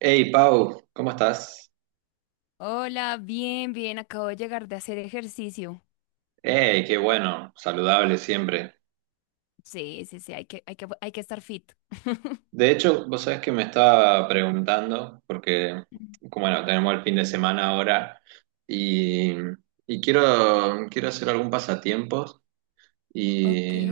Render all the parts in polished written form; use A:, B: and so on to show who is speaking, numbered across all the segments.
A: Hey Pau, ¿cómo estás?
B: Hola, bien, bien, acabo de llegar de hacer ejercicio.
A: Hey, qué bueno, saludable siempre.
B: Sí, sí, sí, hay que estar fit.
A: De hecho, vos sabés que me estaba preguntando, porque, como bueno, tenemos el fin de semana ahora y, y quiero hacer algún pasatiempos
B: Ok.
A: y,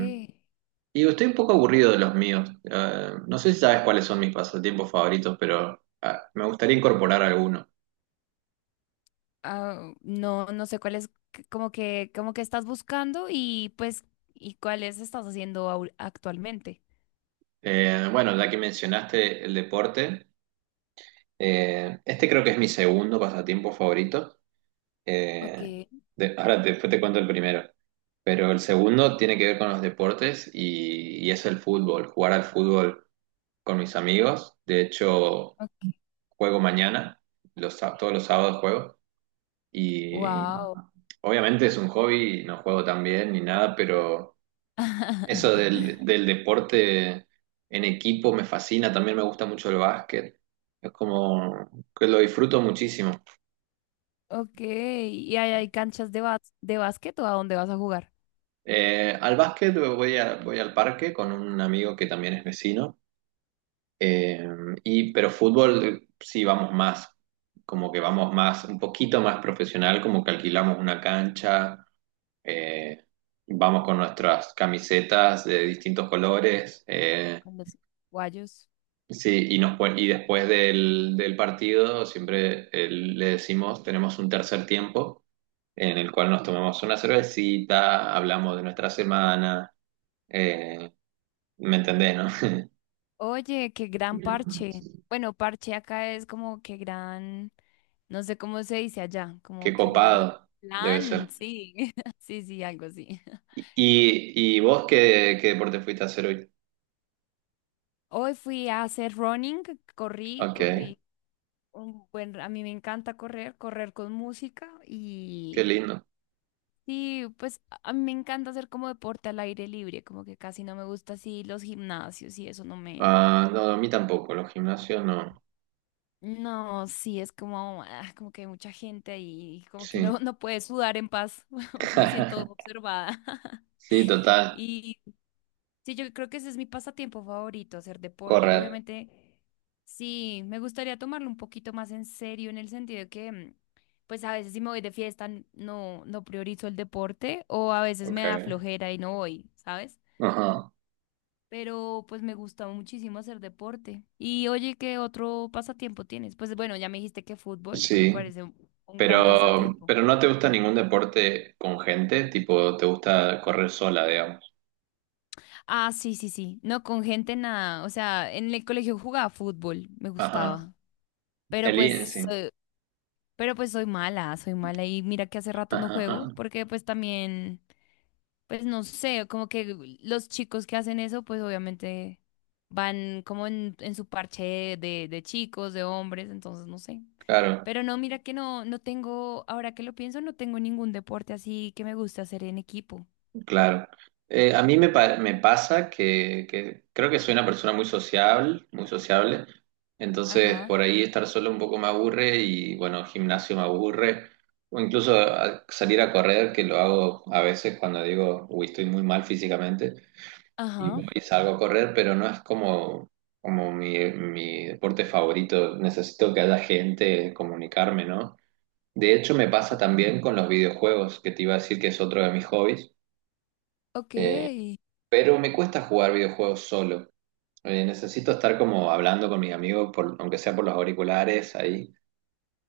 A: y estoy un poco aburrido de los míos. No sé si sabes cuáles son mis pasatiempos favoritos, pero me gustaría incorporar alguno.
B: Ah, no, no sé cuál es, como que estás buscando y pues, y cuáles estás haciendo actualmente.
A: Bueno, ya que mencionaste el deporte, este creo que es mi segundo pasatiempo favorito.
B: Ok,
A: Eh, Ahora después te cuento el primero. Pero el segundo tiene que ver con los deportes y es el fútbol, jugar al fútbol con mis amigos. De hecho,
B: ok.
A: juego mañana, todos los sábados juego. Y
B: Wow.
A: obviamente es un hobby, no juego tan bien ni nada, pero eso del, del deporte en equipo me fascina. También me gusta mucho el básquet. Es como que lo disfruto muchísimo.
B: Ok, ¿y hay canchas de, de básquet o a dónde vas a jugar?
A: Al básquet voy, voy al parque con un amigo que también es vecino. eh, pero fútbol sí vamos más, como que vamos más, un poquito más profesional, como que alquilamos una cancha, eh, vamos con nuestras camisetas de distintos colores.
B: Con los guayos.
A: Sí, y después del partido siempre le decimos, tenemos un tercer tiempo en el cual nos tomamos una cervecita, hablamos de nuestra semana, eh, ¿me entendés, no?
B: Oye, qué gran parche. Bueno, parche acá es como que gran... No sé cómo se dice allá,
A: Qué
B: como que gran
A: copado debe ser.
B: plan, sí, sí, sí, algo así.
A: Y vos qué, qué deporte fuiste a hacer hoy?
B: Hoy fui a hacer running, corrí,
A: Ok,
B: corrí. Un buen, a mí me encanta correr, correr con música
A: qué lindo.
B: y pues a mí me encanta hacer como deporte al aire libre, como que casi no me gusta así los gimnasios y eso no me...
A: Ah, no, a mí tampoco, los gimnasios no.
B: No, sí, es como, ah, como que hay mucha gente ahí, como que
A: Sí.
B: uno no puede sudar en paz, me siento observada.
A: Sí, total.
B: Y sí, yo creo que ese es mi pasatiempo favorito, hacer deporte.
A: Correr.
B: Obviamente, sí, me gustaría tomarlo un poquito más en serio en el sentido de que, pues a veces si me voy de fiesta no priorizo el deporte o a veces me
A: Ok.
B: da flojera y no voy, ¿sabes?
A: Ajá.
B: Pero pues me gusta muchísimo hacer deporte. Y oye, ¿qué otro pasatiempo tienes? Pues bueno, ya me dijiste que fútbol, que me
A: Sí.
B: parece un gran pasatiempo.
A: Pero no te gusta ningún deporte con gente, tipo, te gusta correr sola, digamos.
B: Ah, sí, sí, sí. No, con gente nada. O sea, en el colegio jugaba fútbol, me
A: Ajá.
B: gustaba. Pero pues so-
A: Sí.
B: Pero pues soy mala y mira que hace rato no
A: Ajá, ajá.
B: juego porque pues también, pues no sé, como que los chicos que hacen eso pues obviamente van como en su parche de chicos, de hombres, entonces no sé.
A: Claro,
B: Pero no, mira que no, no tengo, ahora que lo pienso, no tengo ningún deporte así que me guste hacer en equipo.
A: claro. A mí me, me pasa que creo que soy una persona muy sociable, muy sociable. Entonces,
B: Ajá.
A: por ahí estar solo un poco me aburre y, bueno, gimnasio me aburre. O incluso salir a correr, que lo hago a veces cuando digo, uy, estoy muy mal físicamente. Y
B: Ajá,
A: voy y salgo a correr, pero no es como, como mi deporte favorito. Necesito que haya gente, comunicarme, ¿no? De hecho, me pasa también con los videojuegos, que te iba a decir que es otro de mis hobbies,
B: ok.
A: eh, pero me cuesta jugar videojuegos solo. Necesito estar como hablando con mis amigos, aunque sea por los auriculares, ahí.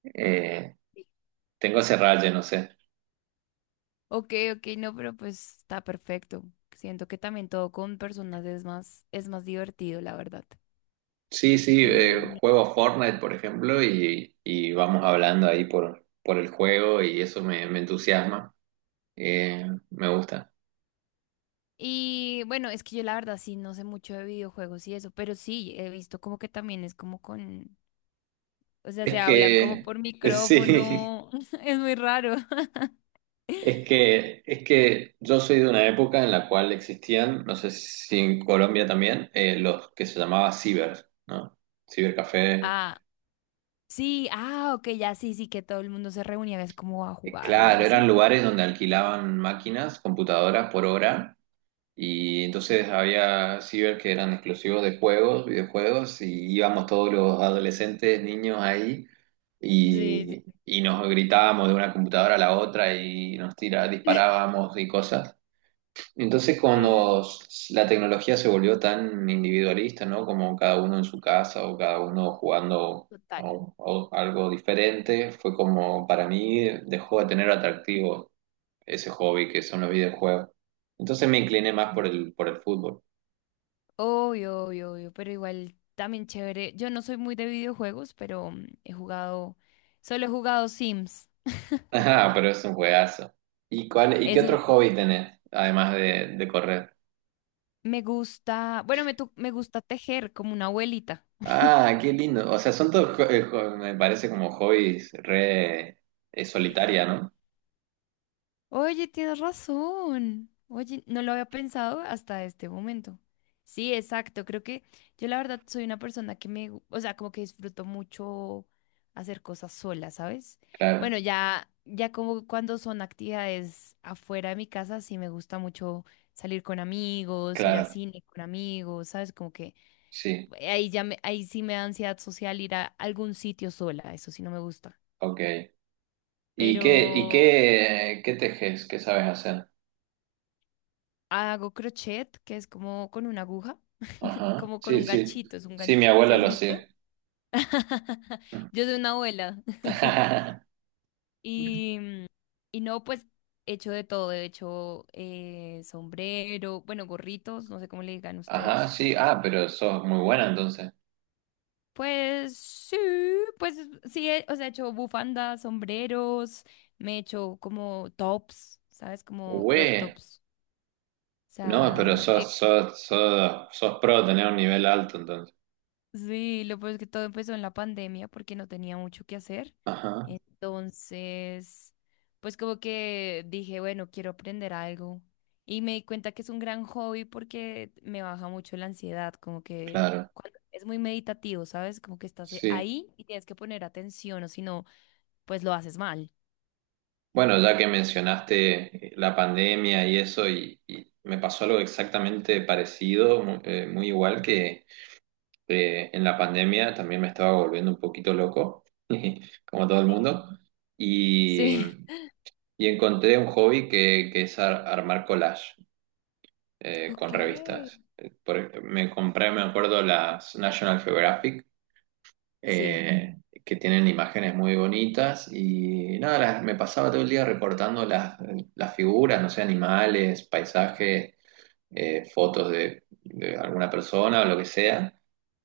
A: Eh, Tengo ese raye, no sé.
B: Ok, ok, no, pero pues está perfecto. Siento que también todo con personas es más divertido, la verdad.
A: Sí, sí, juego Fortnite, por ejemplo, y vamos hablando ahí por el juego y eso me entusiasma. Me gusta.
B: Y bueno, es que yo la verdad sí no sé mucho de videojuegos y eso, pero sí he visto como que también es como con, o sea, se
A: Es
B: hablan como
A: que,
B: por
A: sí,
B: micrófono, es muy raro.
A: es que yo soy de una época en la cual existían, no sé si en Colombia también, los que se llamaba ciber, ¿no? Cibercafé.
B: Ah, sí, ah, ok, ya sí, sí, que todo el mundo se reunía, es como a jugar o algo
A: Claro, eran
B: así.
A: lugares donde alquilaban máquinas, computadoras por hora. Y entonces había ciber que eran exclusivos de juegos, videojuegos, y íbamos todos los adolescentes, niños ahí,
B: Sí, sí,
A: y nos gritábamos de una computadora a la otra y disparábamos y cosas. Entonces,
B: sí, sí,
A: cuando la tecnología se volvió tan individualista, ¿no? Como cada uno en su casa o cada uno
B: total.
A: a algo diferente, fue como para mí dejó de tener atractivo ese hobby que son los videojuegos. Entonces me incliné más por el fútbol.
B: Obvio, obvio, obvio, pero igual también chévere. Yo no soy muy de videojuegos, pero he jugado, solo he jugado Sims.
A: Ajá, pero es un juegazo. ¿Y cuál, y qué
B: Es un.
A: otro hobby tenés, además de correr?
B: Me gusta, bueno, me gusta tejer como una abuelita.
A: Ah, qué lindo. O sea, son todos, me parece como hobbies re solitaria, ¿no?
B: Oye, tienes razón. Oye, no lo había pensado hasta este momento. Sí, exacto. Creo que yo la verdad soy una persona que o sea, como que disfruto mucho hacer cosas sola, ¿sabes?
A: Claro,
B: Bueno, ya, ya como cuando son actividades afuera de mi casa, sí me gusta mucho salir con amigos, ir a
A: claro.
B: cine con amigos, ¿sabes? Como que
A: Sí,
B: ahí sí me da ansiedad social ir a algún sitio sola. Eso sí no me gusta.
A: ok. Y
B: Pero
A: qué, qué tejes? ¿Qué sabes hacer?
B: hago crochet, que es como con una aguja,
A: Ajá,
B: como con
A: sí,
B: un
A: sí.
B: ganchito, es un
A: Sí, mi
B: ganchito. ¿Sí
A: abuela
B: has
A: lo hacía.
B: visto? Yo soy una abuela. Y, y no, pues he hecho de todo, he hecho sombrero, bueno, gorritos, no sé cómo le digan
A: Ajá,
B: ustedes.
A: sí. Ah, pero sos muy buena entonces.
B: Pues sí, pues sí, o sea, he hecho bufandas, sombreros, me he hecho como tops, ¿sabes? Como crop
A: Güey.
B: tops. O
A: No, pero
B: sea,
A: sos, sos, sos, sos pro, tenés un nivel alto entonces.
B: sí, lo pues que todo empezó en la pandemia porque no tenía mucho que hacer.
A: Ajá,
B: Entonces, pues como que dije, bueno, quiero aprender algo. Y me di cuenta que es un gran hobby porque me baja mucho la ansiedad, como que
A: claro.
B: cuando es muy meditativo, ¿sabes? Como que estás
A: Sí.
B: ahí y tienes que poner atención, o si no, pues lo haces mal.
A: Bueno, ya que mencionaste la pandemia y eso, y me pasó algo exactamente parecido, muy igual que... En la pandemia también me estaba volviendo un poquito loco, como todo el
B: Sí.
A: mundo, y,
B: Sí.
A: y encontré un hobby que es armar collage con
B: Ok.
A: revistas. Me compré, me acuerdo, las National Geographic,
B: Sí,
A: eh, que tienen imágenes muy bonitas, y nada, me pasaba todo el día recortando las figuras, no sé, animales, paisajes, fotos de alguna persona o lo que sea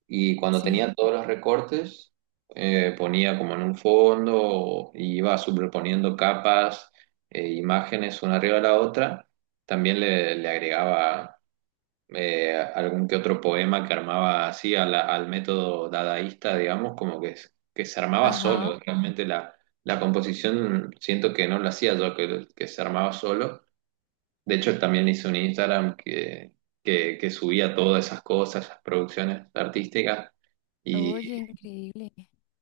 A: y cuando
B: sí.
A: tenía todos los recortes, ponía como en un fondo y iba superponiendo capas, imágenes una arriba de la otra. También le agregaba algún que otro poema que armaba así al método dadaísta, digamos, como que, que se armaba
B: Ajá.
A: solo. Realmente la, la composición siento que no lo hacía yo, que se armaba solo. De hecho, también hice un Instagram que, que subía todas esas cosas, esas producciones artísticas. Y
B: Oye, increíble.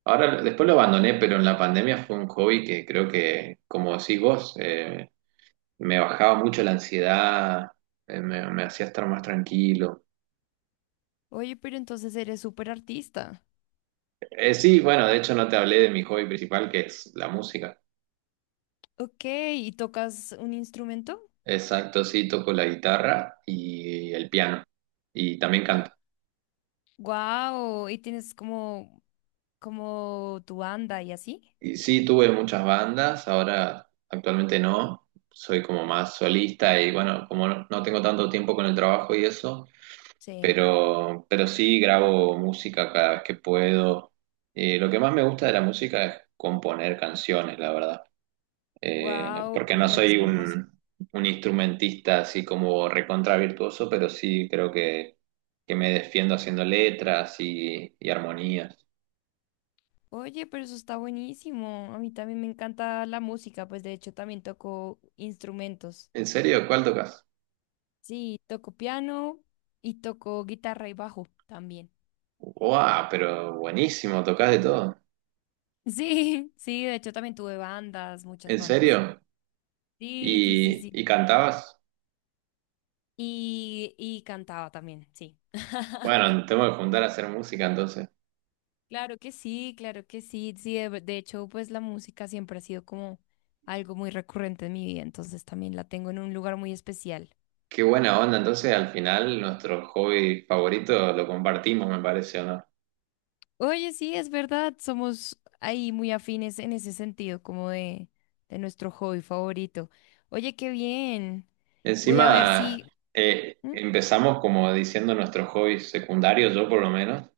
A: ahora, después lo abandoné, pero en la pandemia fue un hobby que creo que, como decís vos, me bajaba mucho la ansiedad, me hacía estar más tranquilo.
B: Oye, pero entonces eres súper artista.
A: Sí, bueno, de hecho no te hablé de mi hobby principal, que es la música.
B: Ok, ¿y tocas un instrumento?
A: Exacto, sí, toco la guitarra y el piano. Y también canto.
B: Wow, ¿y tienes como, como tu banda y así?
A: Y sí, tuve muchas bandas, ahora actualmente no, soy como más solista y bueno, como no, no tengo tanto tiempo con el trabajo y eso,
B: Sí.
A: pero sí grabo música cada vez que puedo. Lo que más me gusta de la música es componer canciones, la verdad.
B: Wow,
A: Porque no
B: eres
A: soy
B: compos.
A: un instrumentista así como recontra virtuoso, pero sí creo que me defiendo haciendo letras y armonías.
B: Oye, pero eso está buenísimo. A mí también me encanta la música, pues de hecho también toco instrumentos.
A: ¿En serio? ¿Cuál tocas?
B: Sí, toco piano y toco guitarra y bajo también.
A: Wow, pero buenísimo, tocás de todo.
B: Sí, sí, de hecho también tuve bandas, muchas
A: ¿En
B: bandas.
A: serio?
B: Sí, sí, sí, sí.
A: Y cantabas?
B: Y cantaba también, sí.
A: Bueno, tengo que juntar a hacer música entonces.
B: Claro que sí, claro que sí. Sí, de hecho, pues la música siempre ha sido como algo muy recurrente en mi vida, entonces también la tengo en un lugar muy especial.
A: Qué buena onda, entonces al final nuestro hobby favorito lo compartimos, me parece, ¿o no?
B: Oye, sí, es verdad, somos ahí muy afines en ese sentido, como de nuestro hobby favorito. Oye, qué bien. Voy a ver
A: Encima,
B: si... ¿Mm?
A: empezamos como diciendo nuestros hobbies secundarios, yo por lo menos,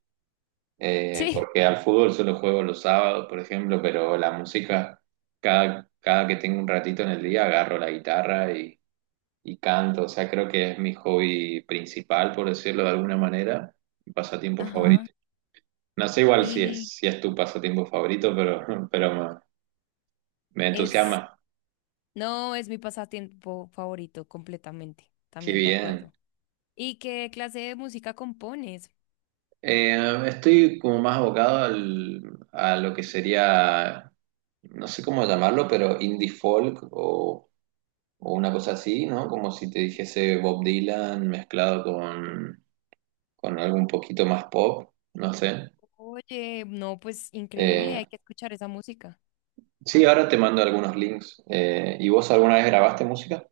B: Sí.
A: porque al fútbol solo juego los sábados, por ejemplo, pero la música, cada, cada que tengo un ratito en el día, agarro la guitarra y canto, o sea, creo que es mi hobby principal, por decirlo de alguna manera, mi pasatiempo
B: Ajá.
A: favorito. No sé igual si es,
B: Y
A: si es tu pasatiempo favorito, pero, pero me
B: es...
A: entusiasma.
B: No, es mi pasatiempo favorito, completamente.
A: Qué
B: También de
A: bien.
B: acuerdo. ¿Y qué clase de música compones?
A: Estoy como más abocado al, a lo que sería, no sé cómo llamarlo, pero indie folk o una cosa así, ¿no? Como si te dijese Bob Dylan mezclado con algo un poquito más pop, no sé.
B: Oye, no, pues increíble,
A: Eh,
B: hay que escuchar esa música.
A: Sí, ahora te mando algunos links. ¿Y vos alguna vez grabaste música?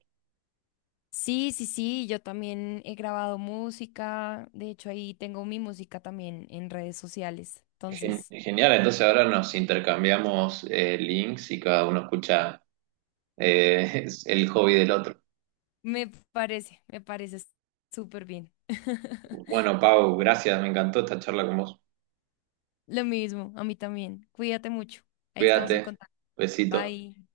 B: Sí, sí, sí, yo también he grabado música, de hecho ahí tengo mi música también en redes sociales, entonces
A: Genial, entonces ahora nos intercambiamos links y cada uno escucha es el hobby del otro.
B: me me parece súper bien.
A: Bueno, Pau, gracias, me encantó esta charla con vos.
B: Lo mismo, a mí también, cuídate mucho, ahí estamos en
A: Cuídate,
B: contacto,
A: besito.
B: bye.